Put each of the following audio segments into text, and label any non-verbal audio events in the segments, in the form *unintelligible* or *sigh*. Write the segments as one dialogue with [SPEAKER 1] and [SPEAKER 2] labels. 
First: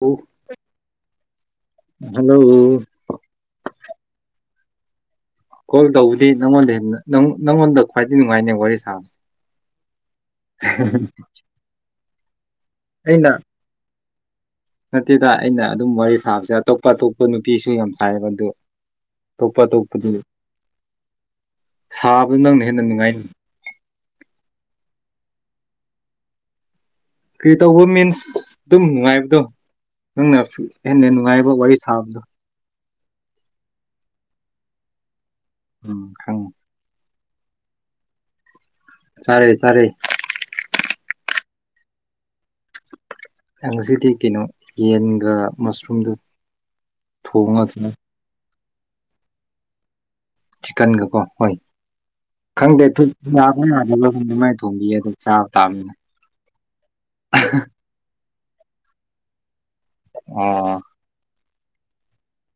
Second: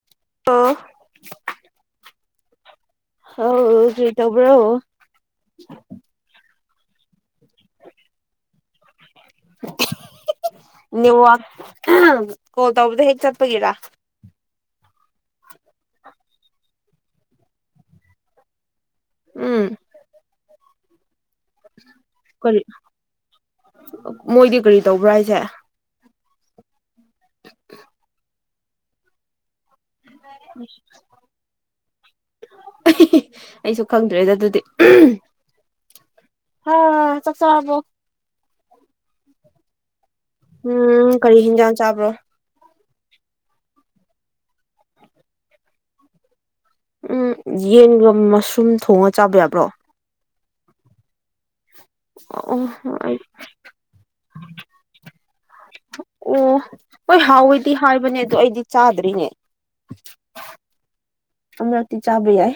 [SPEAKER 1] ꯑꯣ
[SPEAKER 2] ꯑꯣ
[SPEAKER 1] ꯍꯜꯂꯣ
[SPEAKER 2] ꯍꯥꯎ ꯀ꯭ꯔꯤ ꯇꯧꯕ꯭ꯔꯣ
[SPEAKER 1] ꯀꯣꯜ ꯇꯧꯕꯗꯤ ꯅꯪꯉꯣꯟꯗ ꯍꯦꯟꯅ ꯅꯪ ꯅꯪꯉꯣꯟꯗ ꯈ꯭ꯋꯥꯏꯗꯩ ꯅꯨꯉꯥꯏꯅꯦ ꯋꯥꯔꯤ ꯁꯥꯕꯁꯦ
[SPEAKER 2] ꯅꯦꯋꯥꯛ ꯀꯣꯜ ꯇꯧꯕꯗ ꯍꯦꯛ
[SPEAKER 1] ꯑꯩꯅ
[SPEAKER 2] ꯆꯠꯄꯒꯤꯔ
[SPEAKER 1] ꯅꯠꯇꯦꯗ ꯑꯩꯅ ꯑꯗꯨꯝ ꯋꯥꯔꯤ ꯁꯥꯕꯁꯦ ꯑꯇꯣꯞꯄ ꯑꯇꯣꯞꯄ ꯅꯨꯄꯤꯁꯨ ꯌꯥꯝ ꯁꯥꯏꯕ ꯑꯗꯨ ꯇꯣꯞꯄ
[SPEAKER 2] ꯎꯝ
[SPEAKER 1] ꯇꯣꯞꯄꯗꯨꯗꯤ ꯁꯥꯕ
[SPEAKER 2] ꯀꯔꯤ
[SPEAKER 1] ꯅꯪꯅ ꯍꯦꯟꯅ ꯅꯨꯉꯥꯏ
[SPEAKER 2] ꯃꯣꯏꯗꯤ ꯀꯔꯤ ꯇꯧꯕ꯭ꯔꯥ ꯍꯥꯏꯁꯦ
[SPEAKER 1] ꯀ꯭ꯔꯤ ꯇꯧꯕ ꯃꯤꯟꯁ ꯗꯨꯝ ꯅꯨꯉꯥꯏꯕꯗꯣ ꯅꯪꯅ ꯍꯦꯟꯅ ꯅꯨꯉꯥꯏꯕ ꯋꯥꯔꯤ ꯁꯥꯕꯗꯣ
[SPEAKER 2] ꯑꯩꯁꯨ ꯈꯪꯗ꯭ꯔꯦꯗ ꯗꯨꯗꯤ
[SPEAKER 1] ꯎꯝ ꯈꯪ
[SPEAKER 2] ꯍꯥ ꯆꯥꯛ ꯆꯥꯔꯕꯣ
[SPEAKER 1] ꯆꯥꯔꯦ ꯆꯥꯔꯦ
[SPEAKER 2] ꯎꯝ ꯀꯔꯤ ꯍꯤꯟꯖꯥꯡ ꯆꯥꯕ꯭ꯔꯣ
[SPEAKER 1] ꯑ ꯉꯁꯤꯗꯤ ꯀꯩꯅꯣ ꯌꯦꯟꯒ ꯃꯁꯔꯨꯝꯗꯨ
[SPEAKER 2] ꯎꯝ
[SPEAKER 1] ꯊꯣꯡꯉꯒ
[SPEAKER 2] ꯌꯦꯟꯒ ꯃꯁꯔꯨꯝ ꯊꯣꯡꯉ ꯆꯥꯕ ꯌꯥꯕ꯭ꯔꯣ
[SPEAKER 1] ꯆꯤꯛꯀꯟꯒꯀꯣ ꯍꯣꯏ
[SPEAKER 2] ꯑꯣ
[SPEAKER 1] ꯈꯪꯗꯦ
[SPEAKER 2] ꯑꯩ
[SPEAKER 1] *unintelligible* ꯈꯪꯗꯦ ꯃꯥꯏ ꯊꯣꯡꯕꯤꯌꯦ ꯑꯗꯨꯝ ꯆꯥꯕ ꯇꯥꯕꯅꯤꯅꯦ
[SPEAKER 2] ꯑꯣ ꯍꯣꯏ ꯍꯥꯎꯋꯦꯗꯤ ꯍꯥꯏꯕꯅꯦ ꯑꯗꯣ ꯑꯩꯗꯤ ꯆꯥꯗ꯭ꯔꯤꯅꯦ
[SPEAKER 1] ꯑꯣ
[SPEAKER 2] ꯑꯃꯔꯛꯇꯤ ꯆꯥꯕ ꯌꯥꯏ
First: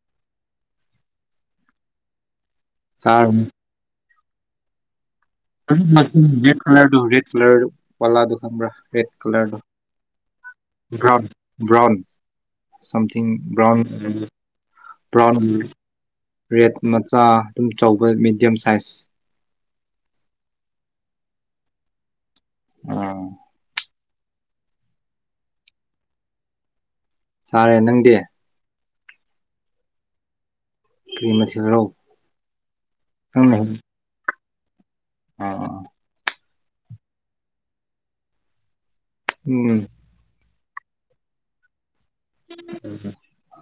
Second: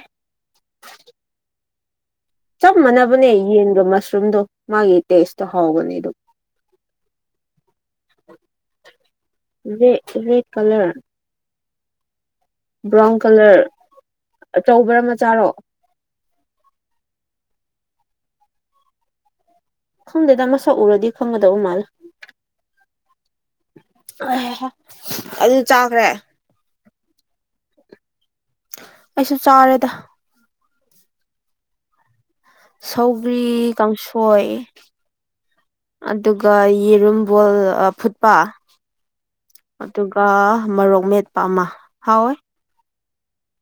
[SPEAKER 2] ꯆꯞ ꯃꯥꯟꯅꯕꯅꯦ
[SPEAKER 1] ꯆꯥꯔꯅꯤ
[SPEAKER 2] ꯌꯦꯟꯒ ꯃꯁꯔꯨꯝꯗꯣ ꯃꯥꯒꯤ ꯇꯦꯁꯇꯣ ꯍꯥꯎ
[SPEAKER 1] ꯑꯁꯤ ꯃꯁꯔꯨꯝ ꯔꯦꯠ ꯀꯂꯔꯗꯣ ꯔꯦꯠ ꯀꯂꯔ ꯄꯂꯥꯗꯣ ꯈꯪꯕ꯭ꯔꯥ ꯔꯦꯠ ꯀꯂꯔꯗꯣ
[SPEAKER 2] ꯔꯦ red colour
[SPEAKER 1] *unintelligible* brown
[SPEAKER 2] brown
[SPEAKER 1] something
[SPEAKER 2] colour
[SPEAKER 1] brown ꯂꯩꯌꯦ
[SPEAKER 2] ꯑꯆꯧꯕꯔ ꯃꯆꯥꯔꯣ
[SPEAKER 1] ꯕ꯭ꯔꯥꯎꯟꯒꯤ ꯔꯦꯠ ꯃꯆꯥ ꯌꯨꯝ ꯆꯧꯕ ꯃꯦꯗꯤꯌꯝ ꯁꯥꯏꯖ
[SPEAKER 2] ꯈꯪꯗꯦꯗ ꯃꯁꯛ ꯎꯔꯗꯤ ꯈꯪꯒꯗꯧ ꯃꯥꯂꯦ
[SPEAKER 1] ꯑꯥ
[SPEAKER 2] ꯑ ꯑꯗꯨ ꯆꯥꯈ꯭ꯔꯦ
[SPEAKER 1] ꯆꯥꯔꯦ ꯅꯪꯗꯤ
[SPEAKER 2] ꯑꯩꯁꯨ ꯆꯥꯔꯦꯗ
[SPEAKER 1] ꯀꯔꯤ ꯃꯊꯦꯜꯔꯣ
[SPEAKER 2] ꯁꯧꯒ꯭ꯔꯤ
[SPEAKER 1] ꯅꯪꯅ
[SPEAKER 2] ꯀꯥꯡꯁꯣꯏ
[SPEAKER 1] ꯑꯥ
[SPEAKER 2] ꯑꯗꯨ ꯑꯗꯨꯒ ꯌꯦꯔꯨꯝ ꯕꯣꯏꯜ ꯐꯨꯠꯄ
[SPEAKER 1] ꯎꯝ
[SPEAKER 2] ꯑꯗꯨꯒ ꯃꯣꯔꯣꯛ ꯃꯦꯠꯄ ꯑꯃ ꯍꯥꯎꯋꯦ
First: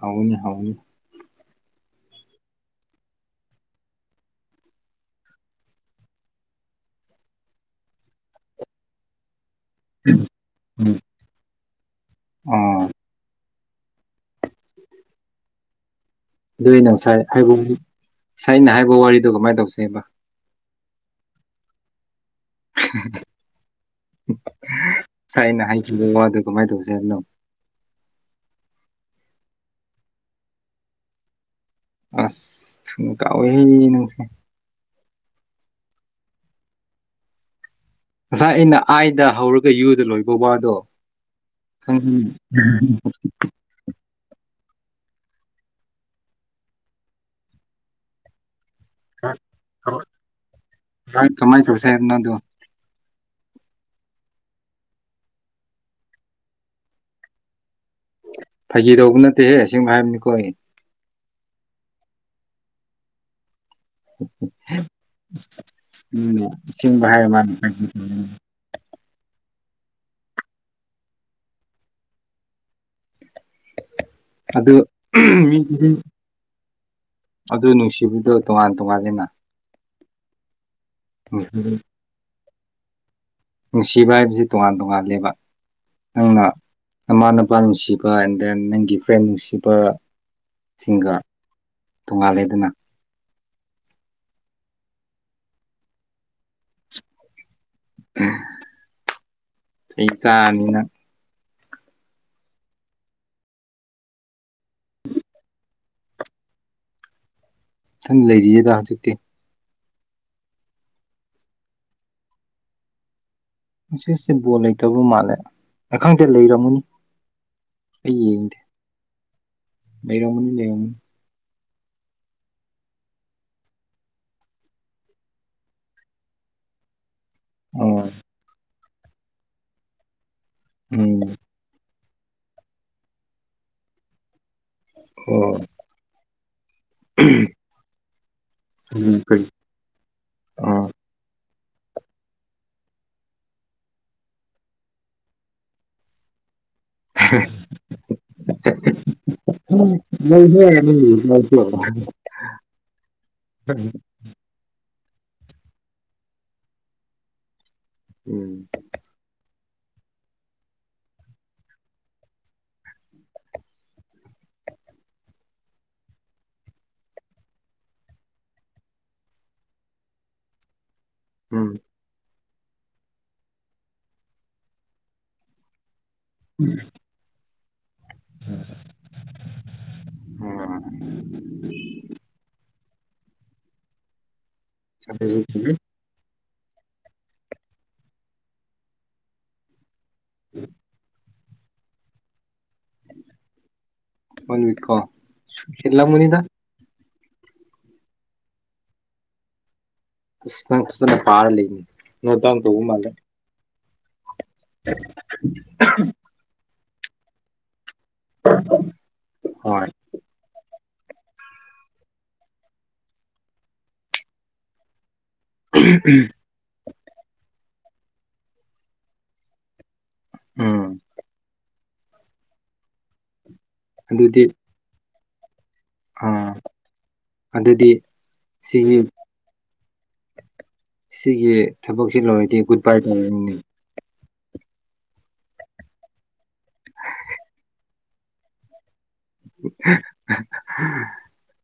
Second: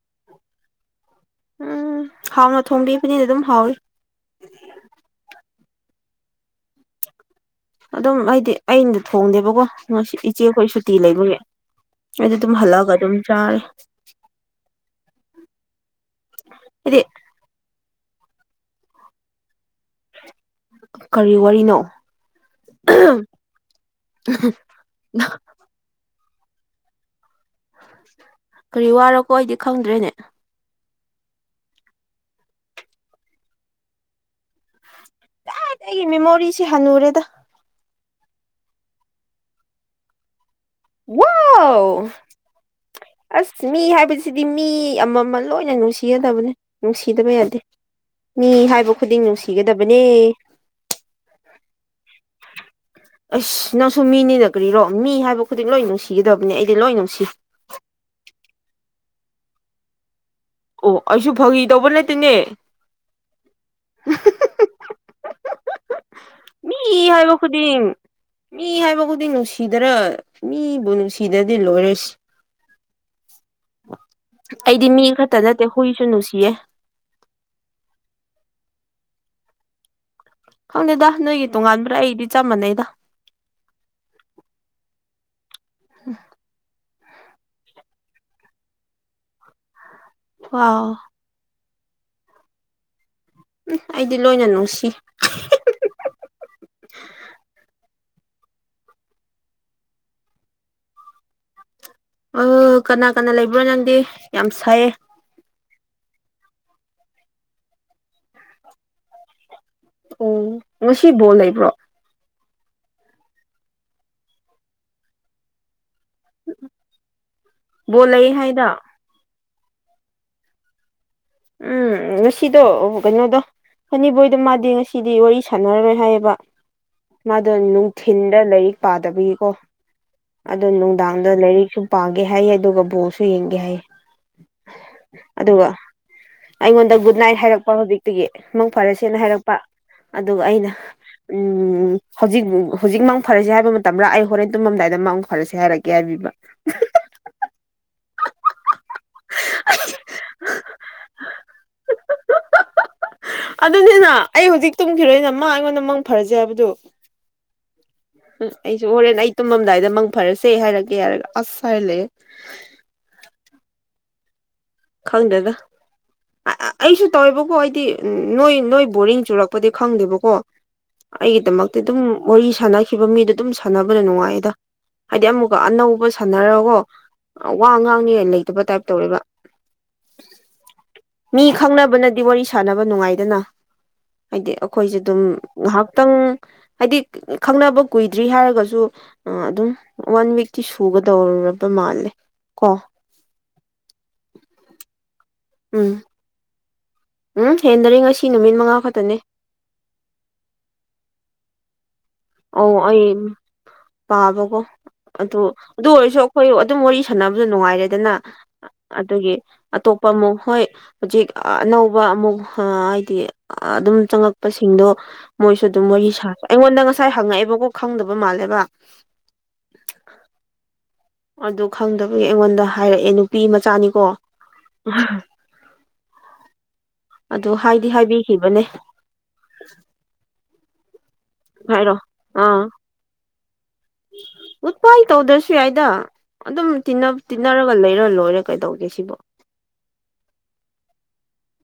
[SPEAKER 1] ꯑꯣ ꯍꯥꯎꯒꯅꯤ ꯍꯥꯎꯒꯅꯤ
[SPEAKER 2] ꯎꯝ ꯍꯥꯎꯅ ꯊꯣꯡꯕꯤꯕꯅꯤꯅ ꯑꯗꯨꯝ ꯍꯥꯎꯋꯤ ꯑꯗꯨꯝ ꯑꯩꯗꯤ ꯑꯩꯅ ꯊꯣꯡꯗꯦꯕꯀꯣ ꯉꯁꯤ ꯏꯆꯦꯈꯣꯏ ꯁꯨꯇꯤ ꯂꯩꯕꯒꯤ ꯑꯩꯗꯤ ꯑꯗꯨꯝ
[SPEAKER 1] ꯑꯥ
[SPEAKER 2] ꯍꯜꯂꯛꯑꯒ ꯑꯗꯨꯝ ꯆꯥꯔꯦ
[SPEAKER 1] ꯑꯗꯨ ꯑꯩꯅ
[SPEAKER 2] ꯍꯥꯏꯗꯤ
[SPEAKER 1] ꯉꯁꯥꯏ ꯍꯥꯏꯕꯕꯨ ꯉꯁꯥꯏ ꯑꯩꯅ ꯍꯥꯏꯕ ꯋꯥꯔꯤꯗꯣ ꯀꯃꯥꯏꯅ ꯇꯧꯁꯦꯕ
[SPEAKER 2] ꯀꯔꯤ ꯋꯥꯔꯤꯅꯣ
[SPEAKER 1] ꯑꯗꯨ ꯋꯥꯗꯨ ꯀꯃꯥꯏꯅ ꯇꯧꯁꯦ ꯍꯥꯏꯕꯅꯣ
[SPEAKER 2] ꯀꯔꯤ ꯋꯥꯔꯣꯀꯣ ꯑꯩꯗꯤ ꯈꯪꯗ꯭ꯔꯦꯅꯦ
[SPEAKER 1] ꯑꯁ ꯊꯨꯅ ꯀꯥꯎꯋꯦꯍꯦ ꯅꯪꯁꯦ
[SPEAKER 2] *unintelligible* ꯑꯩꯒꯤ ꯃꯦꯃꯣꯔꯤꯁꯦ ꯍꯟꯅꯨꯔꯦꯗ
[SPEAKER 1] ꯉꯁꯥꯏ ꯑꯩꯅ ꯑꯥꯏꯗ ꯍꯧꯔꯒ ꯌꯨꯗ ꯂꯣꯏꯕ ꯋꯥꯗꯣ
[SPEAKER 2] ꯋꯥꯎ ꯑꯁ ꯃꯤ ꯍꯥꯏꯕꯁꯤꯗꯤ ꯃꯤ ꯑꯃꯃ ꯂꯣꯏꯅ ꯅꯨꯡꯁꯤꯒꯗꯕꯅꯦ ꯅꯨꯡꯁꯤꯗꯕ ꯌꯥꯗꯦ ꯃꯤ ꯍꯥꯏꯕ ꯈꯨꯗꯤꯡ
[SPEAKER 1] ꯀꯃꯥꯏꯅ
[SPEAKER 2] ꯅꯨꯡꯁꯤꯒꯗꯕꯅꯦ
[SPEAKER 1] ꯇꯧꯁꯦ ꯍꯥꯏꯕꯅꯣ ꯑꯗꯣ
[SPEAKER 2] ꯑꯁ ꯅꯪꯁꯨ ꯃꯤꯅꯤꯅ ꯀꯔꯤꯔꯣ ꯃꯤ ꯍꯥꯏꯕ ꯈꯨꯗꯤꯡ ꯂꯣꯏ ꯅꯨꯡꯁꯤꯒꯗꯕꯅꯤ ꯑꯩꯗꯤ ꯂꯣꯏ ꯅꯨꯡꯁꯤ
[SPEAKER 1] ꯀꯤꯗꯧꯕ ꯅꯠꯇꯦꯍꯦ ꯑꯁꯦꯡꯕ ꯍꯥꯏꯕꯅꯤꯀꯣ ꯑꯩ
[SPEAKER 2] ꯑꯣ ꯑꯩꯁꯨ ꯐꯥꯒꯤ ꯇꯧꯕ ꯅꯠꯇꯦꯅꯦ
[SPEAKER 1] ꯎꯝ
[SPEAKER 2] ꯃꯤ
[SPEAKER 1] ꯑꯁꯤꯡꯕ
[SPEAKER 2] ꯍꯥꯏꯕ
[SPEAKER 1] ꯍꯥꯏꯔ ꯃꯥꯅ
[SPEAKER 2] ꯈꯨꯗꯤꯡ
[SPEAKER 1] *unintelligible*
[SPEAKER 2] ꯃꯤ ꯍꯥꯏꯕ ꯈꯨꯗꯤꯡ ꯅꯨꯡꯁꯤꯗꯔ ꯃꯤꯕꯨ ꯅꯨꯡꯁꯤꯗ꯭ꯔꯗꯤ ꯂꯣꯏꯔꯦ ꯑꯁ
[SPEAKER 1] ꯑꯗꯨ
[SPEAKER 2] ꯑꯩꯗꯤ ꯃꯤ ꯈꯛꯇ ꯅꯠꯇꯦ
[SPEAKER 1] ꯃꯤꯗꯨꯗꯤ
[SPEAKER 2] ꯍꯨꯏꯁꯨ ꯅꯨꯡꯁꯤꯌꯦ
[SPEAKER 1] ꯑꯗꯨ ꯅꯨꯡꯁꯤꯕꯗꯣ ꯇꯣꯉꯥꯟ ꯇꯣꯉꯥꯟꯂꯦꯅ
[SPEAKER 2] ꯈꯪꯗꯦꯗ ꯅꯣꯏꯒꯤ
[SPEAKER 1] ꯅꯨꯡꯁꯤꯕ
[SPEAKER 2] ꯇꯣꯉꯥꯟꯕ꯭ꯔꯥ ꯑꯩꯒꯝꯗꯤ ꯆꯞ ꯃꯥꯟꯅꯩꯗ
[SPEAKER 1] ꯅꯨꯡꯁꯤꯕ ꯍꯥꯏꯕꯁꯤ ꯇꯣꯉꯥꯟ ꯇꯣꯉꯥꯟꯂꯦꯕ ꯅꯪꯅ ꯃꯃꯥ ꯅꯄꯥ ꯅꯨꯡꯁꯤꯕ ꯑꯦꯟ ꯗꯦꯟ ꯅꯪꯒꯤ ꯐ꯭ꯔꯦꯟ ꯅꯨꯡꯁꯤꯕ
[SPEAKER 2] ꯋꯥꯎ
[SPEAKER 1] ꯁꯤꯡꯒ ꯇꯣꯉꯥꯜꯂꯦꯗꯅ
[SPEAKER 2] ꯎꯝ ꯑꯩꯗꯤ ꯂꯣꯏꯅ ꯅꯨꯡꯁꯤ
[SPEAKER 1] ꯆꯩ ꯆꯥꯅꯤ ꯅꯪ
[SPEAKER 2] ꯑꯣ ꯀꯅꯥ ꯀꯅꯥ ꯂꯩꯕ꯭ꯔꯣ ꯅꯪꯗꯤ ꯌꯥꯝ ꯁꯥꯏꯌꯦ
[SPEAKER 1] ꯏꯊꯟ ꯂꯩꯔꯤꯌꯦꯗ ꯍꯧꯖꯤꯛꯇꯤ
[SPEAKER 2] ꯑꯣ ꯉꯁꯤ ꯕꯣꯜ ꯂꯩꯕ꯭ꯔꯣ
[SPEAKER 1] ꯉꯁꯤꯁꯦ ꯕꯣꯜ ꯂꯩꯇꯕ ꯃꯥꯜꯂꯦ ꯈꯪꯗꯦ ꯂꯩꯔꯝꯒꯅꯤ
[SPEAKER 2] ꯕꯣꯜ
[SPEAKER 1] ꯑꯩ
[SPEAKER 2] ꯂꯩ
[SPEAKER 1] ꯌꯦꯡꯗꯦ
[SPEAKER 2] ꯍꯥꯏꯗ
[SPEAKER 1] ꯂꯩꯔꯝꯒꯅꯤ ꯂꯩꯔꯝꯒꯅꯤ
[SPEAKER 2] ꯎꯝ ꯉꯁꯤꯗꯣ ꯀꯩꯅꯣꯗꯣ ꯍꯅꯤꯕꯣꯏꯗꯣ ꯃꯥꯗꯤ ꯉꯁꯤꯗꯤ ꯋꯥꯔꯤ ꯁꯥꯟꯅꯔꯔꯣꯏ ꯍꯥꯏꯌꯦꯕ ꯃꯥꯗꯣ
[SPEAKER 1] ꯑꯣ
[SPEAKER 2] ꯅꯨꯡꯊꯤꯟꯗ ꯂꯥꯏꯔꯤꯛ ꯄꯥꯗꯕꯒꯤꯀꯣ ꯑꯗꯣ
[SPEAKER 1] ꯎꯝ
[SPEAKER 2] ꯅꯨꯡꯗꯥꯡꯗꯣ ꯂꯥꯏꯔꯤꯛꯁꯨ ꯄꯥꯒꯦ ꯍꯥꯏꯌꯦ ꯑꯗꯨꯒ ꯕꯣꯜꯁꯨ ꯌꯦꯡꯒꯦ ꯍꯥꯏꯌꯦ
[SPEAKER 1] ꯑꯣ
[SPEAKER 2] ꯑꯗꯨꯒ ꯑꯩꯉꯣꯟꯗ ꯒꯨꯗ ꯅꯥꯏꯠ ꯍꯥꯏꯔꯛꯄ ꯍꯧꯖꯤꯛꯇꯒꯤ ꯃꯪ
[SPEAKER 1] ꯎꯝ
[SPEAKER 2] ꯐꯔꯁꯦꯅ
[SPEAKER 1] ꯀꯔꯤ
[SPEAKER 2] ꯍꯥꯏꯔꯛꯄ ꯑꯗꯨꯒ ꯑꯩꯅ
[SPEAKER 1] ꯑꯣ
[SPEAKER 2] ꯎꯝ ꯍꯧꯖꯤꯛ ꯍꯧꯖꯤꯛ ꯃꯡ ꯐꯔꯥꯁꯤ ꯍꯥꯏꯕ ꯃꯇꯝꯔ ꯑꯩ ꯍꯣꯔꯦꯟ ꯇꯨꯝꯃꯝꯗꯥꯏꯗ ꯃꯡ ꯐꯔꯥꯁꯦ ꯍꯥꯏꯔꯛꯀꯦ ꯍꯥꯏꯕꯤꯕ
[SPEAKER 1] ꯃ *inaudible* ꯎꯝ
[SPEAKER 2] ꯑꯗꯨꯅꯤꯅ ꯑꯩ ꯍꯧꯖꯤꯛ ꯇꯨꯝꯈꯤꯔꯣꯏꯅ ꯃꯥ ꯑꯩꯉꯣꯟꯗ ꯃꯪ ꯐꯔꯥꯁꯦ ꯍꯥꯏꯕꯗꯨ ꯎ ꯑꯩꯁꯨ ꯍꯣꯔꯦꯟ ꯑꯩ ꯇꯨꯝꯃꯝꯗꯥꯏꯗ ꯃꯪ ꯐꯔꯥꯁꯦ ꯍꯥꯏꯔꯛꯒꯦ ꯍꯥꯏꯔꯒ ꯑꯁ ꯍꯥꯏꯔ ꯂꯩꯌꯦ ꯈꯪꯗꯦꯗ ꯑꯩꯁꯨ ꯇꯧꯋꯦꯕꯀꯣ ꯑꯩꯗꯤ ꯅꯣꯏ ꯅꯣꯏ ꯕꯣꯔꯤꯡ ꯆꯨꯔꯛꯄꯗꯤ ꯈꯪꯗꯦꯕꯀꯣ
[SPEAKER 1] ꯎꯝ
[SPEAKER 2] ꯑꯩꯒꯤꯗꯃꯛꯇ ꯑꯗꯨꯝ ꯋꯥꯔꯤ ꯁꯥꯟꯅꯈꯤꯕ ꯃꯤꯗꯣ ꯑꯗꯨꯝ ꯁꯥꯟꯅꯕꯅ ꯅꯨꯡꯉꯥꯏꯌꯦꯗ ꯍꯥꯏꯗꯤ ꯑꯃꯨꯛꯀ ꯑꯅꯧꯕ ꯁꯥꯟꯅꯔꯒꯀꯣ ꯋꯥ ꯉꯥꯡꯅꯤ ꯂꯩꯇꯕ ꯇꯥꯏꯞ ꯇꯧꯔꯦꯕ ꯃꯤ ꯈꯪꯅꯕꯅꯗꯤ ꯋꯥꯔꯤ ꯁꯥꯟꯅꯕ ꯅꯨꯡꯉꯥꯏꯗꯅ ꯍꯥꯏꯗꯤ ꯑꯩꯈꯣꯏꯁꯨ ꯑꯗꯨꯝ ꯉꯩꯍꯥꯛ ꯈꯤꯇꯪ ꯍꯥꯏꯗꯤ ꯈꯪꯅꯕ ꯀꯨꯏꯗ꯭ꯔꯤ ꯍꯥꯏꯔꯒꯁꯨ ꯑꯗꯨꯝ ꯋꯥꯟ ꯋꯤꯛꯇꯤ ꯁꯨꯒꯗꯧꯔꯕ ꯃꯥꯜꯂꯦ ꯀꯣ
[SPEAKER 1] ꯋꯥꯟ ꯃꯤꯅꯤꯠꯀꯣ
[SPEAKER 2] ꯎꯝ
[SPEAKER 1] ꯍꯦꯟꯂꯜꯒꯅꯤꯗ
[SPEAKER 2] ꯎꯝ ꯍꯦꯟꯗ꯭ꯔꯤ ꯉꯁꯤ ꯅꯨꯃꯤꯠ ꯃꯉꯥ ꯈꯛꯇꯅꯤ
[SPEAKER 1] ꯏꯁ ꯅꯪ ꯐꯖꯅ ꯄꯥꯔꯒ ꯂꯩꯅꯦ
[SPEAKER 2] ꯑꯣ ꯑꯩ ꯄꯥꯕꯀꯣ
[SPEAKER 1] *inaudible*
[SPEAKER 2] ꯑꯗꯨ ꯑꯗꯨ ꯑꯣꯏꯔꯁꯨ ꯑꯩꯈꯣꯏ ꯑꯗꯨꯝ ꯋꯥꯔꯤ ꯁꯥꯟꯅꯕꯗ ꯅꯨꯡꯉꯥꯏꯔꯦ ꯔꯦꯗꯅ ꯑꯗꯨꯒꯤ
[SPEAKER 1] ꯍꯣꯏ
[SPEAKER 2] ꯑꯇꯣꯞꯄ ꯑꯃꯨꯛ ꯍꯣꯏ ꯍꯧꯖꯤꯛ ꯑꯅꯧꯕ ꯑꯃꯨꯛ ꯍꯥꯏꯗꯤ ꯑꯗꯨꯝ ꯆꯪꯉꯛꯄꯁꯤꯡꯗꯣ ꯃꯣꯏꯁꯨ ꯑꯗꯨꯝ ꯃꯣꯏꯒꯤ ꯁꯥꯕ ꯑꯩꯉꯣꯟꯗ ꯉꯁꯥꯏ ꯍꯪꯉꯛꯑꯦꯕꯀꯣ ꯈꯪꯗꯕ ꯃꯥꯜꯂꯦꯕ
[SPEAKER 1] ꯎꯝ
[SPEAKER 2] ꯑꯗꯨ ꯈꯪꯗꯕꯒꯤ ꯑꯩꯉꯣꯟꯗ ꯍꯥꯏꯔꯛꯑꯦ ꯅꯨꯄꯤ ꯃꯆꯥꯅꯤꯀꯣ
[SPEAKER 1] ꯑꯗꯨꯗꯤ ꯑꯥ
[SPEAKER 2] ꯑꯗꯨ ꯍꯥꯏꯗꯤ
[SPEAKER 1] ꯑꯗꯨꯗꯤ
[SPEAKER 2] ꯍꯥꯏꯕꯤꯈꯤꯕꯅꯦ
[SPEAKER 1] ꯁꯤꯒꯤ ꯁꯤꯒꯤ
[SPEAKER 2] ꯍꯥꯏꯔꯣ
[SPEAKER 1] ꯊꯕꯛꯁꯤ ꯂꯣꯏꯔꯗꯤ
[SPEAKER 2] ꯑꯥ
[SPEAKER 1] ꯒꯨꯠ ꯕꯥꯏ ꯑꯣꯏꯔꯅꯤꯅꯦ
[SPEAKER 2] ꯒꯨꯠꯕꯥꯏ ꯇꯧꯗ꯭ꯔꯁꯨ ꯌꯥꯏꯗ ꯑꯗꯨꯝ ꯇꯤꯟꯅ ꯇꯤꯟꯅꯔꯒ ꯂꯩꯔ ꯂꯣꯏꯔ ꯀꯩꯗꯧꯒꯦ ꯁꯤꯕꯣ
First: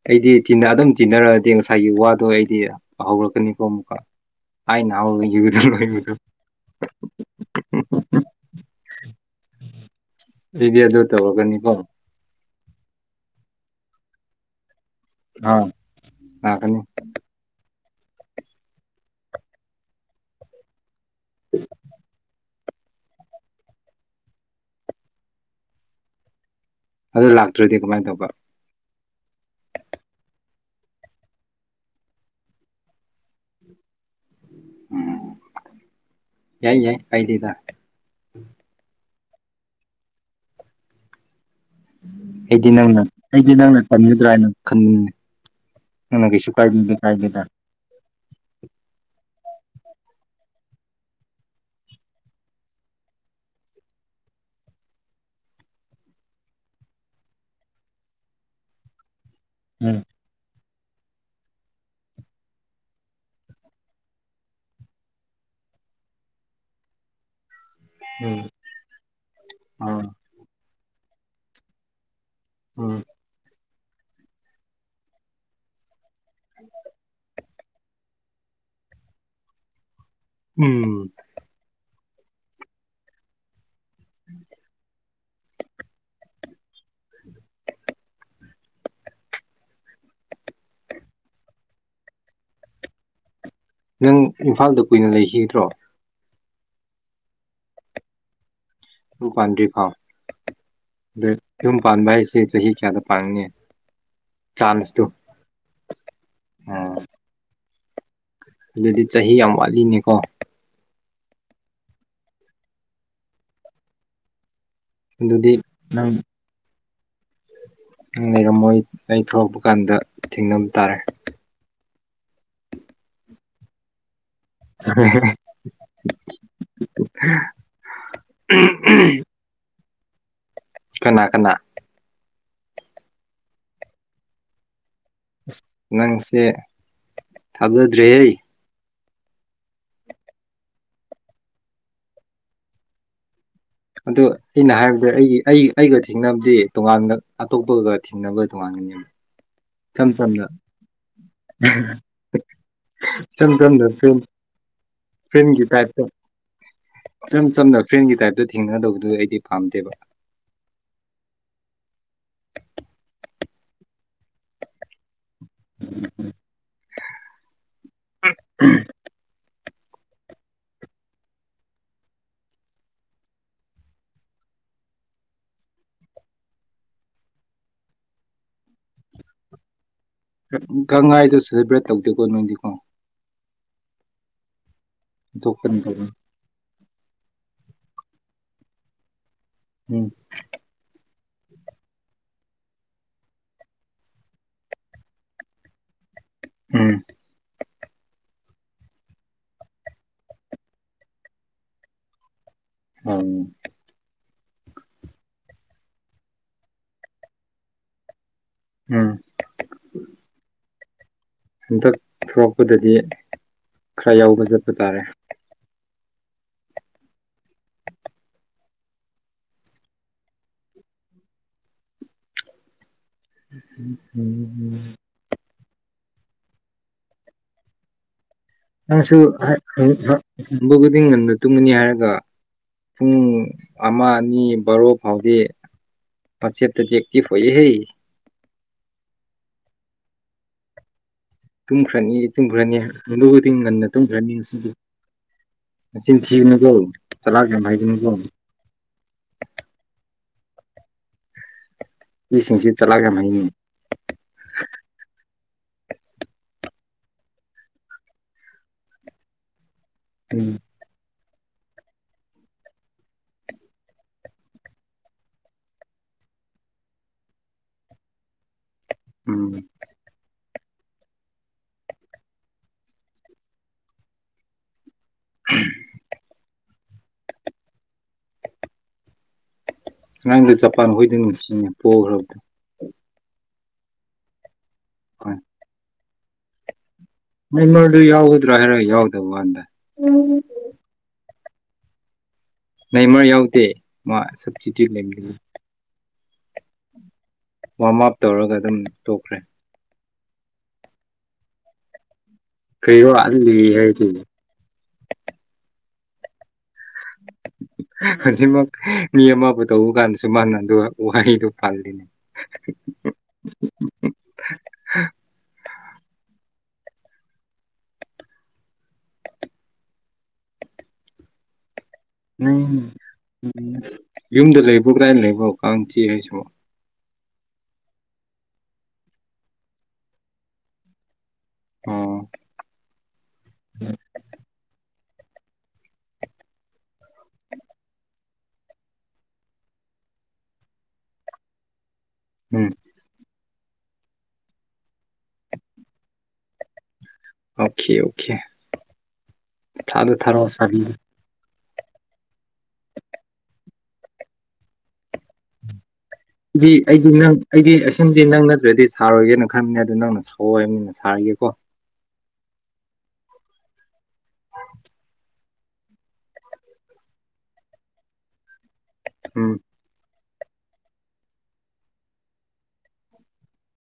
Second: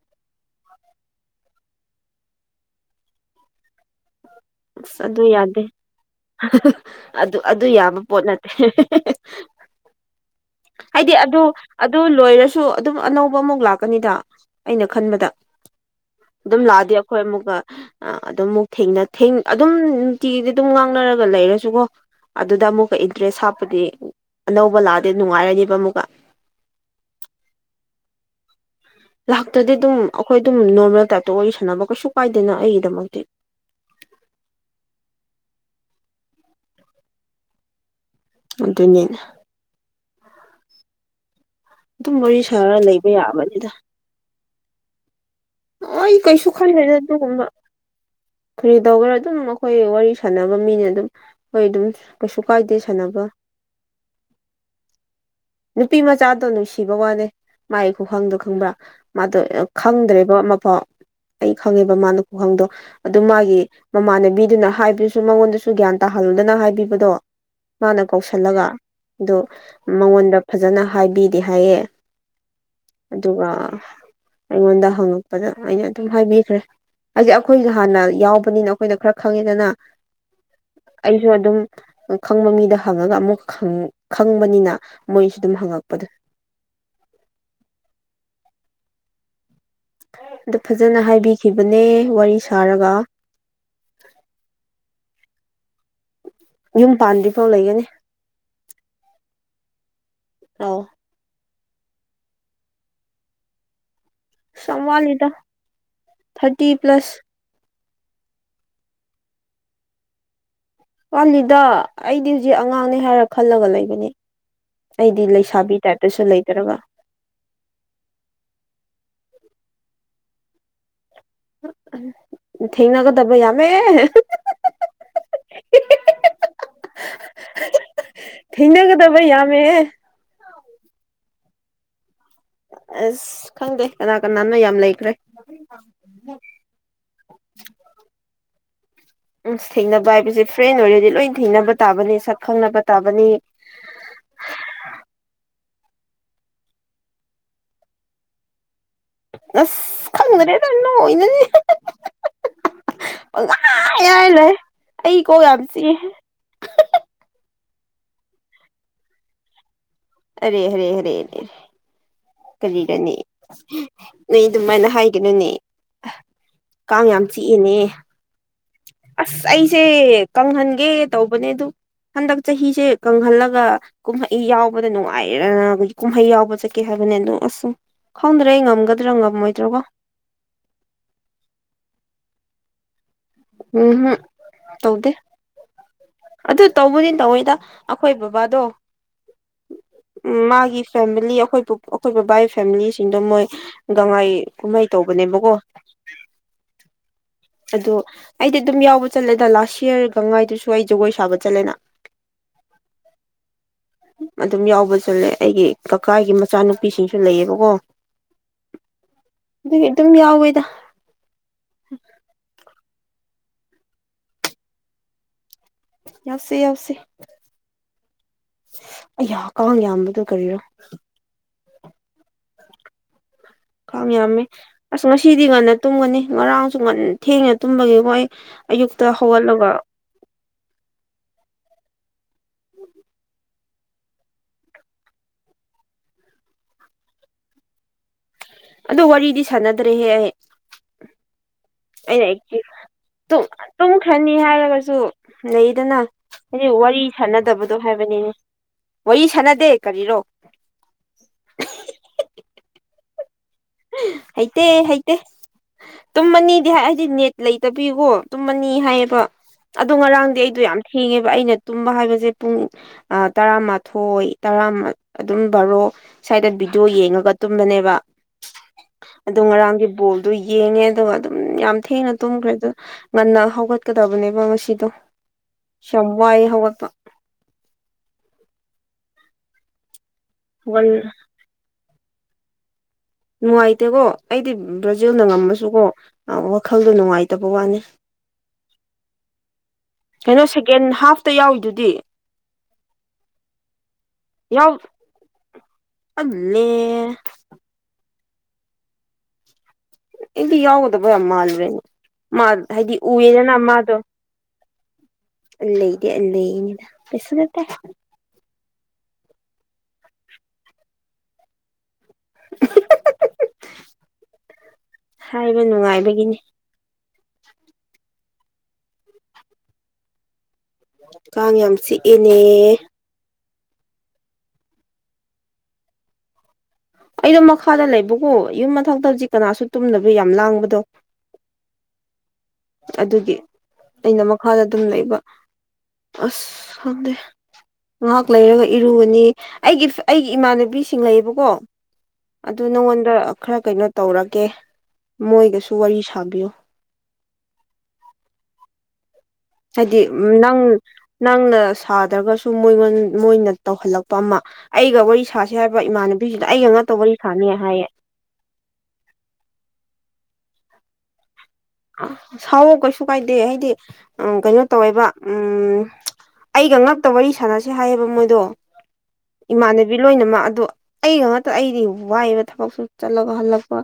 [SPEAKER 1] *inaudible* ꯑꯩꯗꯤ ꯑꯗꯨꯝ ꯇꯤꯟꯅꯔꯛꯑꯗꯤ ꯉꯁꯥꯏꯒꯤ ꯋꯥꯗꯣ ꯑꯩꯗꯤ ꯍꯧꯔꯛꯀꯅꯤꯀꯣ ꯑꯃꯨꯛꯀ ꯑꯩꯅ
[SPEAKER 2] ꯑꯁ
[SPEAKER 1] ꯑꯃꯨꯛ
[SPEAKER 2] ꯑꯗꯨ
[SPEAKER 1] ꯌꯨꯗꯣ
[SPEAKER 2] ꯌꯥꯗꯦ
[SPEAKER 1] ꯂꯩꯕꯤꯕꯗꯣ
[SPEAKER 2] ꯑꯗꯨ ꯑꯗꯨ ꯌꯥꯕ ꯄꯣꯠ ꯅꯠꯇꯦ
[SPEAKER 1] ꯍꯧꯖꯤꯛꯇꯤ ꯑꯗꯨ ꯇꯧꯔꯛꯀꯅꯤꯀꯣ
[SPEAKER 2] ꯑꯗꯨ ꯂꯣꯏꯔꯁꯨ ꯑꯗꯨꯝ ꯑꯅꯧꯕ ꯑꯃꯨꯛ ꯂꯥꯛꯀꯅꯤꯗ ꯑꯩꯅ ꯈꯟꯕꯗ
[SPEAKER 1] ꯑꯥ
[SPEAKER 2] ꯑꯗꯨꯝ
[SPEAKER 1] ꯂꯥꯛꯀꯅꯤ
[SPEAKER 2] ꯂꯥꯛꯑꯗꯤ ꯑꯩꯈꯣꯏ ꯑꯃꯨꯛꯀ ꯑꯗꯨꯝ ꯑꯃꯨꯛ ꯊꯦꯡꯅ ꯊꯦꯡ ꯑꯗꯨꯝ ꯅꯨꯡꯇꯤꯒꯤꯗꯤ ꯑꯗꯨꯝ ꯉꯥꯡꯅꯔꯒ ꯂꯩꯔꯁꯨꯀꯣ ꯑꯗꯨꯗ ꯑꯃꯨꯛꯀ ꯏꯟꯇꯔꯦꯁ ꯍꯥꯞꯄꯗꯤ ꯑꯅꯧꯕ ꯂꯥꯛꯑꯗꯤ ꯅꯨꯡꯉꯥꯏꯔꯅꯤꯕ ꯑꯃꯨꯛꯀ
[SPEAKER 1] ꯑꯗꯣ ꯂꯥꯛꯇ꯭ꯔꯗꯤ ꯀꯃꯥꯏꯅ ꯇꯧꯕ
[SPEAKER 2] ꯂꯥꯛꯇ꯭ꯔꯗꯤ ꯑꯗꯨꯝ ꯑꯩꯈꯣꯏ ꯑꯗꯨꯝ ꯅꯣꯔꯃꯦꯜ ꯇꯥꯏꯞꯇ ꯋꯥꯔꯤ ꯁꯥꯟꯅꯕ ꯀꯩꯁꯨ ꯀꯥꯏꯗꯦꯅ ꯑꯩꯒꯤꯗꯃꯛꯇꯤ
[SPEAKER 1] ꯎꯝ ꯌꯥꯏ ꯌꯥꯏ ꯀꯥꯏꯗꯦꯗ
[SPEAKER 2] ꯑꯗꯨꯅꯦ ꯑꯗꯨꯝ ꯋꯥꯔꯤ
[SPEAKER 1] ꯑꯩꯗꯤ
[SPEAKER 2] ꯁꯥꯔ
[SPEAKER 1] ꯅꯪꯅ
[SPEAKER 2] ꯂꯩꯕ
[SPEAKER 1] ꯑꯩꯗꯤ
[SPEAKER 2] ꯌꯥꯕꯅꯤꯗ
[SPEAKER 1] ꯅꯪꯅ ꯇꯝꯒꯗ꯭ꯔꯥ ꯍꯥꯏꯅ ꯈꯟꯕꯅꯦ
[SPEAKER 2] ꯑꯣꯏ ꯀꯩꯁꯨ ꯈꯜꯗ꯭ꯔꯦ ꯑꯗꯨꯒꯨꯝꯕ ꯀꯔꯤ ꯇꯧꯕꯔ ꯑꯗꯨꯝ ꯑꯩꯈꯣꯏ ꯋꯥꯔꯤ ꯁꯥꯟꯅꯕ ꯃꯤꯅꯦ ꯑꯗꯨꯝ꯫ ꯍꯣꯏ ꯑꯗꯨꯝ ꯀꯩꯁꯨ ꯀꯥꯏꯗꯦ ꯁꯥꯟꯅꯕ꯫
[SPEAKER 1] *inaudible*
[SPEAKER 2] ꯅꯨꯄꯤ ꯃꯆꯥꯗꯣ ꯅꯨꯡꯁꯤꯕ ꯋꯥꯅꯦ ꯃꯥꯥꯏ ꯈꯨꯈꯪꯗꯣ ꯈꯪꯕ꯭ꯔꯥ ꯃꯥꯗꯣ
[SPEAKER 1] ꯎꯝ
[SPEAKER 2] ꯈꯪꯗ꯭ꯔꯦ ꯑꯗꯣ ꯑꯃꯐꯥꯎ ꯑꯩ ꯈꯪꯉꯦꯕ ꯃꯥꯅ ꯈꯨꯈꯪꯗꯣ꯫ ꯑꯗꯨ ꯃꯥꯒꯤ ꯃꯃꯥꯟꯅꯕꯤꯗꯨꯅ ꯍꯥꯏꯕꯗꯨꯁꯨ ꯃꯉꯣꯟꯗꯁꯨ ꯒ꯭ꯌꯥꯟ ꯇꯥꯍꯜꯂꯨꯗꯅ ꯍꯥꯏꯕꯤꯕꯗꯣ꯫ ꯃꯥꯅ
[SPEAKER 1] ꯎꯝ
[SPEAKER 2] ꯀꯧꯁꯜꯂꯒ ꯑꯗꯨ
[SPEAKER 1] ꯑꯥ
[SPEAKER 2] ꯃꯉꯣꯟꯗ ꯐꯖꯅ ꯍꯥꯏꯕꯤꯗꯦ ꯍꯥꯏꯌꯦ꯫
[SPEAKER 1] ꯎꯝ꯫
[SPEAKER 2] ꯑꯗꯨꯒ ꯑꯩꯉꯣꯟꯗ ꯍꯪꯉꯛꯄꯗ ꯑꯩꯅ ꯑꯗꯨꯝ ꯍꯥꯏꯕꯤꯈ꯭ꯔꯦ ꯍꯥꯏꯗꯤ ꯑꯩꯈꯣꯏꯁꯨ ꯍꯥꯟꯅ ꯌꯥꯎꯕꯅꯤꯅ ꯑꯩꯈꯣꯏꯅ ꯈꯔ ꯈꯪꯉꯦꯗꯅ
[SPEAKER 1] ꯎꯝ
[SPEAKER 2] ꯑꯩꯁꯨ ꯑꯗꯨꯝ꯫ ꯈꯪꯕ ꯃꯤꯗ ꯍꯪꯉꯒ ꯑꯃꯨꯛ ꯈꯪꯕꯅꯤꯅ ꯃꯣꯏꯁꯨ ꯑꯗꯨꯝ ꯍꯪꯉꯛꯄꯗꯨ꯫ ꯑꯗꯨ ꯐꯖꯅ ꯍꯥꯏꯕꯤꯈꯤꯕꯅꯦ ꯋꯥꯔꯤ ꯁꯥꯔꯒ꯫
[SPEAKER 1] ꯅꯪ ꯏꯝꯐꯥꯜꯗ ꯀꯨꯏꯅ ꯂꯩꯈꯤꯒꯗ꯭ꯔꯣ꯫
[SPEAKER 2] ꯌꯨꯝ ꯄꯥꯟꯗ꯭ꯔꯤꯐꯥꯎ ꯂꯩꯒꯅꯤ꯫
[SPEAKER 1] ꯌꯨꯝ ꯄꯥꯟꯗꯔꯤ ꯐꯥꯎ꯫
[SPEAKER 2] ꯑꯣ꯫
[SPEAKER 1] ꯑꯗꯨ ꯌꯨꯝ ꯄꯥꯟꯕ ꯍꯥꯏꯁꯦ ꯆꯍꯤ ꯀꯌꯥꯗ ꯄꯥꯟꯒꯅꯤ꯫
[SPEAKER 2] ꯑꯁ ꯌꯥꯝ
[SPEAKER 1] ꯆꯥꯟꯁꯇꯣ
[SPEAKER 2] ꯋꯥꯠꯂꯤꯗ ꯊꯔꯇꯤ
[SPEAKER 1] ꯑꯣ
[SPEAKER 2] ꯄ꯭ꯂꯁ꯫
[SPEAKER 1] ꯑꯗꯨꯗꯤ ꯆꯍꯤ ꯌꯥꯝ ꯋꯥꯠꯂꯤꯅꯦꯀꯣ꯫
[SPEAKER 2] ꯋꯥꯂꯤꯗ ꯑꯩꯗꯤ ꯍꯧꯖꯤꯛ ꯑꯉꯥꯡꯅꯤ ꯍꯥꯏꯔ ꯈꯜꯂꯒ ꯂꯩꯕꯅꯦ꯫ ꯑꯩꯗꯤ
[SPEAKER 1] ꯑꯗꯨꯗꯤ
[SPEAKER 2] ꯂꯩꯁꯥꯕꯤ
[SPEAKER 1] ꯅꯪ
[SPEAKER 2] ꯇꯥꯏꯞꯇꯁꯨ ꯂꯩꯗ꯭ꯔꯒ꯫
[SPEAKER 1] ꯂꯩꯔꯝꯃꯣꯏ ꯑꯩ ꯊꯣꯛꯂꯛꯄ ꯀꯥꯟꯗ ꯊꯦꯡꯅꯕ ꯇꯥꯔꯦ꯫
[SPEAKER 2] ꯊꯦꯡꯅꯒꯗꯕ ꯌꯥꯝꯃꯦ꯫
[SPEAKER 1] *unintelligible*
[SPEAKER 2] ꯊꯦꯡꯅꯒꯗꯕ ꯌꯥꯝꯃꯦꯍꯦ꯫
[SPEAKER 1] ꯀꯅꯥ ꯀꯅꯥ꯫
[SPEAKER 2] ꯑꯁ ꯈꯪꯗꯦ ꯀꯅꯥ ꯀꯅꯥꯅꯣ ꯌꯥꯝ ꯂꯩꯈ꯭ꯔꯦ꯫
[SPEAKER 1] ꯅꯪꯁꯦ ꯊꯥꯖꯗ꯭ꯔꯦ ꯍꯦ꯫
[SPEAKER 2] ꯎꯝ ꯊꯦꯡꯅꯕ ꯍꯥꯏꯕꯁꯦ ꯐ꯭ꯔꯦꯟ ꯑꯣꯏꯔꯗꯤ ꯂꯣꯏ ꯊꯦꯡꯅꯕ ꯇꯥꯕꯅꯤ ꯁꯛ ꯈꯪꯅꯕ ꯇꯥꯕꯅꯤ꯫
[SPEAKER 1] ꯑꯗꯣ ꯑꯩꯅ ꯍꯥꯏꯔꯕꯗ ꯑꯩꯒꯤ ꯑꯩ ꯑꯩꯒ ꯊꯦꯡꯅꯕꯗꯤ ꯇꯣꯉꯥꯟꯅ ꯑꯇꯣꯞꯄꯒ ꯅꯕ ꯇꯧꯡꯒꯥꯟꯒꯅꯤ꯫
[SPEAKER 2] ꯑꯁ ꯈꯪꯗ꯭ꯔꯦꯗꯪ ꯅꯣꯛꯏꯅꯗꯤ꯫ ꯄꯪ ꯍꯥꯏ ꯍꯥꯏꯂꯩ꯫
[SPEAKER 1] ꯐꯔꯦꯟꯒꯤ ꯇꯥꯏꯞꯇ ꯏꯆꯝ ꯆꯝꯅ ꯐ꯭ꯔꯦꯟꯒꯤ ꯇꯥꯏꯞꯇ ꯊꯦꯡꯅꯗꯧꯕꯗꯨ ꯑꯩꯗꯤ ꯄꯥꯝꯗꯦꯕ꯫
[SPEAKER 2] ꯍꯥꯔꯦ ꯍꯔꯦ ꯍꯥꯔꯦ ꯍꯥꯔꯦ ꯀꯔꯤꯔꯅꯦ ꯅꯣꯏ ꯑꯗꯨꯃꯥꯏꯅ ꯍꯥꯏ ꯀꯅꯣꯅꯦ ꯀꯥꯡ ꯌꯥꯝ ꯆꯤꯛꯑꯦꯅꯦ꯫
[SPEAKER 1] *unintelligible*
[SPEAKER 2] ꯑꯁ ꯑꯩꯁꯦ ꯀꯪꯍꯟꯒꯦ ꯇꯧꯕꯅꯦ ꯑꯗꯨ ꯍꯟꯗꯛ ꯆꯍꯤꯁꯦ ꯀꯪꯍꯜꯂꯒ꯫ ꯀꯨꯝꯍꯩ ꯌꯥꯎꯕꯗ ꯅꯨꯡꯉꯥꯏꯔꯅ ꯑꯩꯈꯣꯏ ꯀꯨꯝꯍꯩ ꯌꯥꯎꯕ ꯆꯠꯀꯦ ꯍꯥꯏꯕꯅꯤ ꯑꯗꯨꯣ ꯑꯁ ꯈꯪꯗ꯭ꯔꯦ ꯑꯩ ꯉꯝꯒꯗ꯭ꯔꯥ ꯉꯝꯃꯣꯏꯗ꯭ꯔꯣ ꯀꯣ꯫
[SPEAKER 1] ꯒꯪꯍꯥꯏꯗꯣ ꯁꯦꯂꯦꯕ꯭ꯔꯦꯠ ꯇꯧꯗꯦꯀꯣ ꯅꯣꯏꯗꯤꯀꯣ꯫
[SPEAKER 2] ꯎꯝ ꯍꯝ ꯇꯧꯗꯦ꯫
[SPEAKER 1] ꯑꯇꯣꯞꯄꯗꯤ ꯇꯧꯕ꯫
[SPEAKER 2] ꯑꯗꯨ ꯇꯧꯕꯗꯤ ꯇꯧꯋꯤꯗ ꯑꯩꯈꯣꯏ ꯕꯕꯥꯗꯣ ꯎꯝ ꯃꯥꯒꯤ ꯐꯦꯃꯤꯂꯤ ꯑꯩꯈꯣꯏ ꯑꯩꯈꯣꯏ ꯕꯕꯥꯏ ꯐꯦꯃꯤꯂꯤꯁꯤꯡꯗꯣ ꯃꯣꯏ ꯒꯉꯥꯏ ꯀꯨꯝꯍꯩ ꯇꯧꯕꯅꯦꯕꯀꯣ꯫
[SPEAKER 1] ꯎꯝ
[SPEAKER 2] ꯑꯗꯣ ꯑꯩꯗꯤ ꯑꯗꯨꯝ ꯌꯥꯎꯕ ꯆꯠꯂꯦꯗ ꯂꯥꯁ ꯌꯑꯔ ꯒꯪꯉꯥꯏꯗꯨꯁꯨ ꯑꯩ ꯖꯒꯣꯏ ꯁꯥꯕ ꯆꯠꯂꯦꯅ
[SPEAKER 1] ꯑꯪ
[SPEAKER 2] ꯑꯗꯨꯝ ꯌꯥꯎꯕ ꯆꯠꯂꯦ ꯑꯩꯒꯤ ꯀꯀꯥꯒꯤ ꯃꯆꯥꯅꯨꯄꯤꯁꯤꯡꯁꯨ ꯂꯩꯌꯦꯕꯀꯣ
[SPEAKER 1] ꯎꯝ
[SPEAKER 2] ꯑꯗꯨꯒꯤ ꯑꯗꯨꯝ ꯌꯥꯎꯋꯦꯗ
[SPEAKER 1] ꯍꯟꯗꯛ ꯊꯣꯛꯄꯗꯗꯤ ꯈꯔ ꯌꯥꯎꯕ ꯆꯠꯄ ꯇꯥꯔꯦ
[SPEAKER 2] ꯌꯥꯎꯁꯦ ꯌꯥꯎꯁꯦ ꯑꯩꯌꯥ ꯀꯥꯡ ꯌꯥꯝꯕꯗꯨ ꯀꯔꯤꯔꯣ ꯀꯥꯡ ꯌꯥꯝꯃꯦ
[SPEAKER 1] ꯎꯝ
[SPEAKER 2] ꯑꯁ ꯉ ꯁꯤꯗꯤ ꯉꯟꯅ ꯇꯨꯝꯒꯅꯤ ꯉꯔꯥꯡꯁꯨ ꯉꯟ ꯊꯦꯡꯅ ꯇꯨꯝꯕꯒꯤ ꯀꯣ ꯑꯩ ꯑꯌꯨꯛꯇ
[SPEAKER 1] ꯅꯪꯁꯨ ꯍꯥ
[SPEAKER 2] ꯍꯧꯒꯠꯂꯒ
[SPEAKER 1] ꯑꯪ ꯍꯪꯕ ꯈꯨꯗꯤꯡ ꯉꯟꯅ ꯇꯨꯝꯒꯅꯤ ꯍꯥꯏꯔꯒ ꯄꯨꯡ ꯑꯃ ꯑꯅꯤ ꯕꯥꯔꯣ ꯐꯥꯎꯗꯤ ꯋꯥꯆꯦꯞꯇꯗꯤ ꯑꯦꯛꯇꯤꯞ ꯑꯣꯏꯍꯦ
[SPEAKER 2] ꯑꯗꯨ ꯋꯥꯔꯤꯗꯤ ꯁꯥꯟꯅꯗ꯭ꯔꯦꯍꯦ ꯑꯩ
[SPEAKER 1] ꯇꯨꯝꯈ꯭ꯔꯅꯤ
[SPEAKER 2] ꯑꯩꯅ ꯑꯦꯛꯇꯤꯞ
[SPEAKER 1] ꯇꯨꯝꯈ꯭ꯔꯅꯤ ꯍꯟꯕ
[SPEAKER 2] ꯇꯨꯝ
[SPEAKER 1] ꯈꯨꯗꯤꯡ ꯉꯟꯅ
[SPEAKER 2] ꯇꯨꯝꯈ꯭ꯔꯅꯤ
[SPEAKER 1] ꯉꯁꯤꯗꯤ
[SPEAKER 2] ꯍꯥꯏꯔꯒꯁꯨ ꯂꯩꯗꯅ
[SPEAKER 1] ꯅꯆꯤꯟ
[SPEAKER 2] ꯍꯥꯏꯗꯤ
[SPEAKER 1] ꯊꯤꯒꯅꯨꯀꯣ
[SPEAKER 2] ꯋꯥꯔꯤ
[SPEAKER 1] ꯆꯂꯥꯛ ꯌꯥꯝ
[SPEAKER 2] ꯁꯥꯟꯅꯗꯕꯗꯣ
[SPEAKER 1] ꯍꯩꯒꯅꯨꯀꯣ
[SPEAKER 2] ꯍꯥꯏꯕꯅꯤꯍꯦ ꯋꯥꯔꯤ ꯁꯥꯅꯗꯦ ꯀꯔꯤꯔꯣ
[SPEAKER 1] ꯅꯨꯄꯤꯁꯤꯡꯁꯦ ꯆꯥꯂꯥꯛ ꯌꯥꯝ ꯍꯩꯅꯦ
[SPEAKER 2] ꯍꯩꯇꯦ ꯍꯩꯇꯦ ꯇꯨꯝꯃꯅꯤꯗꯤ ꯍꯥꯏ ꯑꯩꯗꯤ ꯅꯦꯠ ꯂꯩꯇꯕꯒꯤꯀꯣ ꯇꯨꯝꯃꯅꯤ ꯍꯥꯏꯑꯕ ꯑꯗꯣ ꯉꯔꯥꯡꯗꯤ
[SPEAKER 1] ꯎꯝ
[SPEAKER 2] ꯑꯩꯗꯣ ꯌꯥꯝ ꯊꯦꯡꯉꯦꯕ ꯑꯩꯅ ꯇꯨꯝꯕ ꯍꯥꯏꯕꯁꯦ ꯄꯨꯡ ꯑ ꯇꯔꯥꯃꯥꯊꯣꯏ ꯇꯔꯥꯃ ꯑꯗꯨꯝ ꯕꯥꯔꯣ ꯁ꯭ꯋꯥꯏꯗ ꯚꯤꯗꯤꯑꯣ ꯌꯦꯡꯉꯒ ꯇꯨꯝꯕꯅꯦꯕ ꯑꯗꯨ
[SPEAKER 1] ꯎꯝ
[SPEAKER 2] ꯉꯔꯥꯡꯒꯤ ꯕꯣꯜꯗꯣ ꯌꯦꯡꯉꯦ ꯑꯗꯨꯒ ꯑꯗꯨꯝ ꯌꯥꯝ ꯊꯦꯡꯅ ꯇꯨꯝꯈ꯭ꯔꯦ ꯑꯗꯣ ꯉꯟꯅ ꯍꯧꯒꯠꯀꯗꯕꯅꯦꯕ ꯉꯁꯤꯗꯣ ꯌꯥꯝ ꯋꯥꯏ ꯍꯧꯒꯠꯄ
[SPEAKER 1] ꯉꯔꯥꯡꯗꯤ ꯖꯄꯥꯟ ꯍꯣꯏꯗꯤ ꯅꯨꯡ ꯅꯨꯡ ꯄꯣꯈ꯭ꯔꯕꯣ
[SPEAKER 2] ꯅꯨꯡꯉꯥꯏꯇꯦꯀꯣ ꯑꯩꯗꯤ ꯕ꯭ꯔꯥꯖꯤꯜꯅ
[SPEAKER 1] ꯍꯣꯏ
[SPEAKER 2] ꯉꯝꯃꯁꯨꯀꯣ ꯋꯥꯈꯜꯗꯣ ꯅꯨꯡꯉꯥꯏ
[SPEAKER 1] ꯅꯦꯃꯔꯗꯨ ꯌꯥꯎꯒꯗ꯭ꯔꯥ ꯍꯥꯏꯔꯒ ꯌꯥꯎꯗꯕ ꯋꯥꯅꯤꯗ
[SPEAKER 2] ꯀꯩꯅꯣ ꯁꯦꯀꯦꯟ ꯍꯥꯐꯇ ꯌꯥꯎꯋꯤꯗꯨꯗꯤ
[SPEAKER 1] ꯅꯦꯃꯔ ꯌꯥꯎꯗꯦ ꯃꯥ
[SPEAKER 2] ꯌꯥꯎ
[SPEAKER 1] ꯁꯞꯁꯇꯤꯇꯨꯠꯅꯦ
[SPEAKER 2] ꯑꯜꯂꯦ
[SPEAKER 1] ꯋꯥꯔꯝ ꯑꯞ ꯇꯧꯔꯒ ꯑꯗꯨꯝ ꯇꯣꯛꯈ꯭ꯔꯦ
[SPEAKER 2] ꯑꯩꯗꯤ ꯌꯥꯎꯒꯗꯕ ꯌꯥꯝ ꯃꯥꯜꯂꯨꯔꯦꯅꯦ ꯃꯥ ꯍꯥꯏꯗꯤ
[SPEAKER 1] ꯀꯔꯤꯔꯣ ꯑꯜꯂꯤ
[SPEAKER 2] ꯎꯑꯦꯗꯅ ꯃꯥꯗꯣ
[SPEAKER 1] ꯍꯥꯏꯗꯤ
[SPEAKER 2] ꯑꯩ ꯂꯩꯗꯦ ꯂꯩꯅꯤ ꯀꯩꯁꯨ ꯅꯠꯇꯦ
[SPEAKER 1] ꯍꯧꯖꯤꯛꯃꯛ ꯃꯤ ꯑꯃꯕꯨ ꯇꯧꯕ ꯀꯥꯟꯗꯁꯨ ꯃꯥꯅ ꯑꯗꯨ ꯋꯥꯍꯩꯗꯣ ꯄꯜꯂꯤꯅꯦ
[SPEAKER 2] ꯍꯥꯏꯕ ꯅꯨꯡꯉꯥꯏꯕꯒꯤꯅꯤ ꯀꯥꯡ ꯌꯥꯝ ꯆꯤꯛ
[SPEAKER 1] ꯎꯝ ꯎꯝ ꯌꯨꯝꯗ ꯂꯩꯕ꯭ꯔꯣ ꯀꯗꯥꯥꯏꯗ ꯂꯩꯕꯔꯣ ꯀꯥꯡ ꯆꯤꯛꯑꯦ ꯑꯩꯁꯨ
[SPEAKER 2] ꯑꯩꯗꯣ ꯃꯈꯥꯗ ꯂꯩꯕꯀꯣ ꯌꯨꯝ ꯃꯊꯛꯇ ꯍꯧꯖꯤꯛ ꯀꯅꯥꯁꯨ ꯇꯨꯝꯗꯕꯩ ꯌꯥꯝ ꯂꯥꯡꯕꯗꯣ
[SPEAKER 1] ꯑꯣ
[SPEAKER 2] ꯑꯗꯨꯒꯤ ꯑꯩꯅ ꯃꯈꯥꯗ ꯑꯗꯨꯝ ꯂꯩꯕ ꯑꯁ ꯈꯪꯗꯦ ꯉꯥꯏꯍꯥꯛ ꯂꯩꯔꯒ ꯏꯔꯨꯅꯤ ꯑꯩꯒꯤ ꯑꯩꯒꯤ ꯏꯃꯥꯟꯅꯕꯤꯁꯤꯡ ꯂꯩꯌꯦꯕꯀꯣ ꯑꯗꯨ
[SPEAKER 1] ꯎꯝ
[SPEAKER 2] ꯅꯪꯉꯣꯟꯗ ꯈꯔ ꯀꯩꯅꯣ ꯇꯧꯔꯛꯒꯦ ꯃꯣꯏꯒꯁꯨ ꯋꯥꯔꯤ ꯁꯥꯕꯤꯌꯨ
[SPEAKER 1] ꯑꯣꯀꯦ ꯑꯣꯀꯦ
[SPEAKER 2] ꯍꯥꯏꯗꯤ
[SPEAKER 1] ꯊꯥꯗ ꯊꯥꯔꯛꯑꯣ
[SPEAKER 2] ꯅꯪ
[SPEAKER 1] ꯁꯥꯕꯤꯒꯦ
[SPEAKER 2] ꯅꯪꯅ ꯁꯥꯗ꯭ꯔꯒꯁꯨ ꯃꯣꯏꯉꯣꯟ ꯃꯣꯏꯅ ꯇꯧꯍꯜꯂꯛꯄ ꯑꯃ ꯑꯩꯒ ꯋꯥꯔꯤ ꯁꯥꯁꯤ ꯍꯥꯏꯕ ꯏꯃꯥꯟꯅꯕꯤꯁꯤꯗ ꯑꯩꯒ ꯉꯇ ꯋꯥꯔꯤ ꯁꯥꯅꯤ ꯍꯥꯏꯌꯦ
[SPEAKER 1] *unintelligible* ꯗꯤ ꯅꯪ ꯅꯠꯇ꯭ꯔꯗꯤ ꯁꯥꯔꯣꯏꯒꯦꯅ ꯈꯟꯕꯅꯦ ꯑꯗꯨ ꯅꯪꯅ ꯁ‌ꯣꯑꯣꯏꯕꯅꯤꯅ ꯁꯥꯔꯒꯦꯀꯣ
[SPEAKER 2] ꯁꯥꯎꯑꯣ ꯀꯩꯁꯨ ꯀꯥꯏꯗꯦ ꯍꯥꯏꯗꯤ ꯑꯥ ꯀꯩꯅꯣ ꯇꯧꯋꯦꯕ ꯎꯝ ꯑꯩꯒ ꯉꯛꯇ ꯋꯥꯔꯤ ꯁꯥꯟꯅꯁꯤ ꯍꯥꯏꯌꯦꯕ ꯃꯣꯏꯗꯣ
[SPEAKER 1] ꯎꯝ
[SPEAKER 2] ꯏꯃꯥꯟꯅꯕꯤ ꯂꯣꯏꯅꯃꯛ ꯑꯗꯨ ꯑꯩꯒ ꯉꯥꯛꯇ ꯑꯩꯗꯤ ꯋꯥꯏꯕ ꯊꯕꯛꯁꯨ ꯆꯠꯂꯒ ꯍꯜꯂꯛꯄ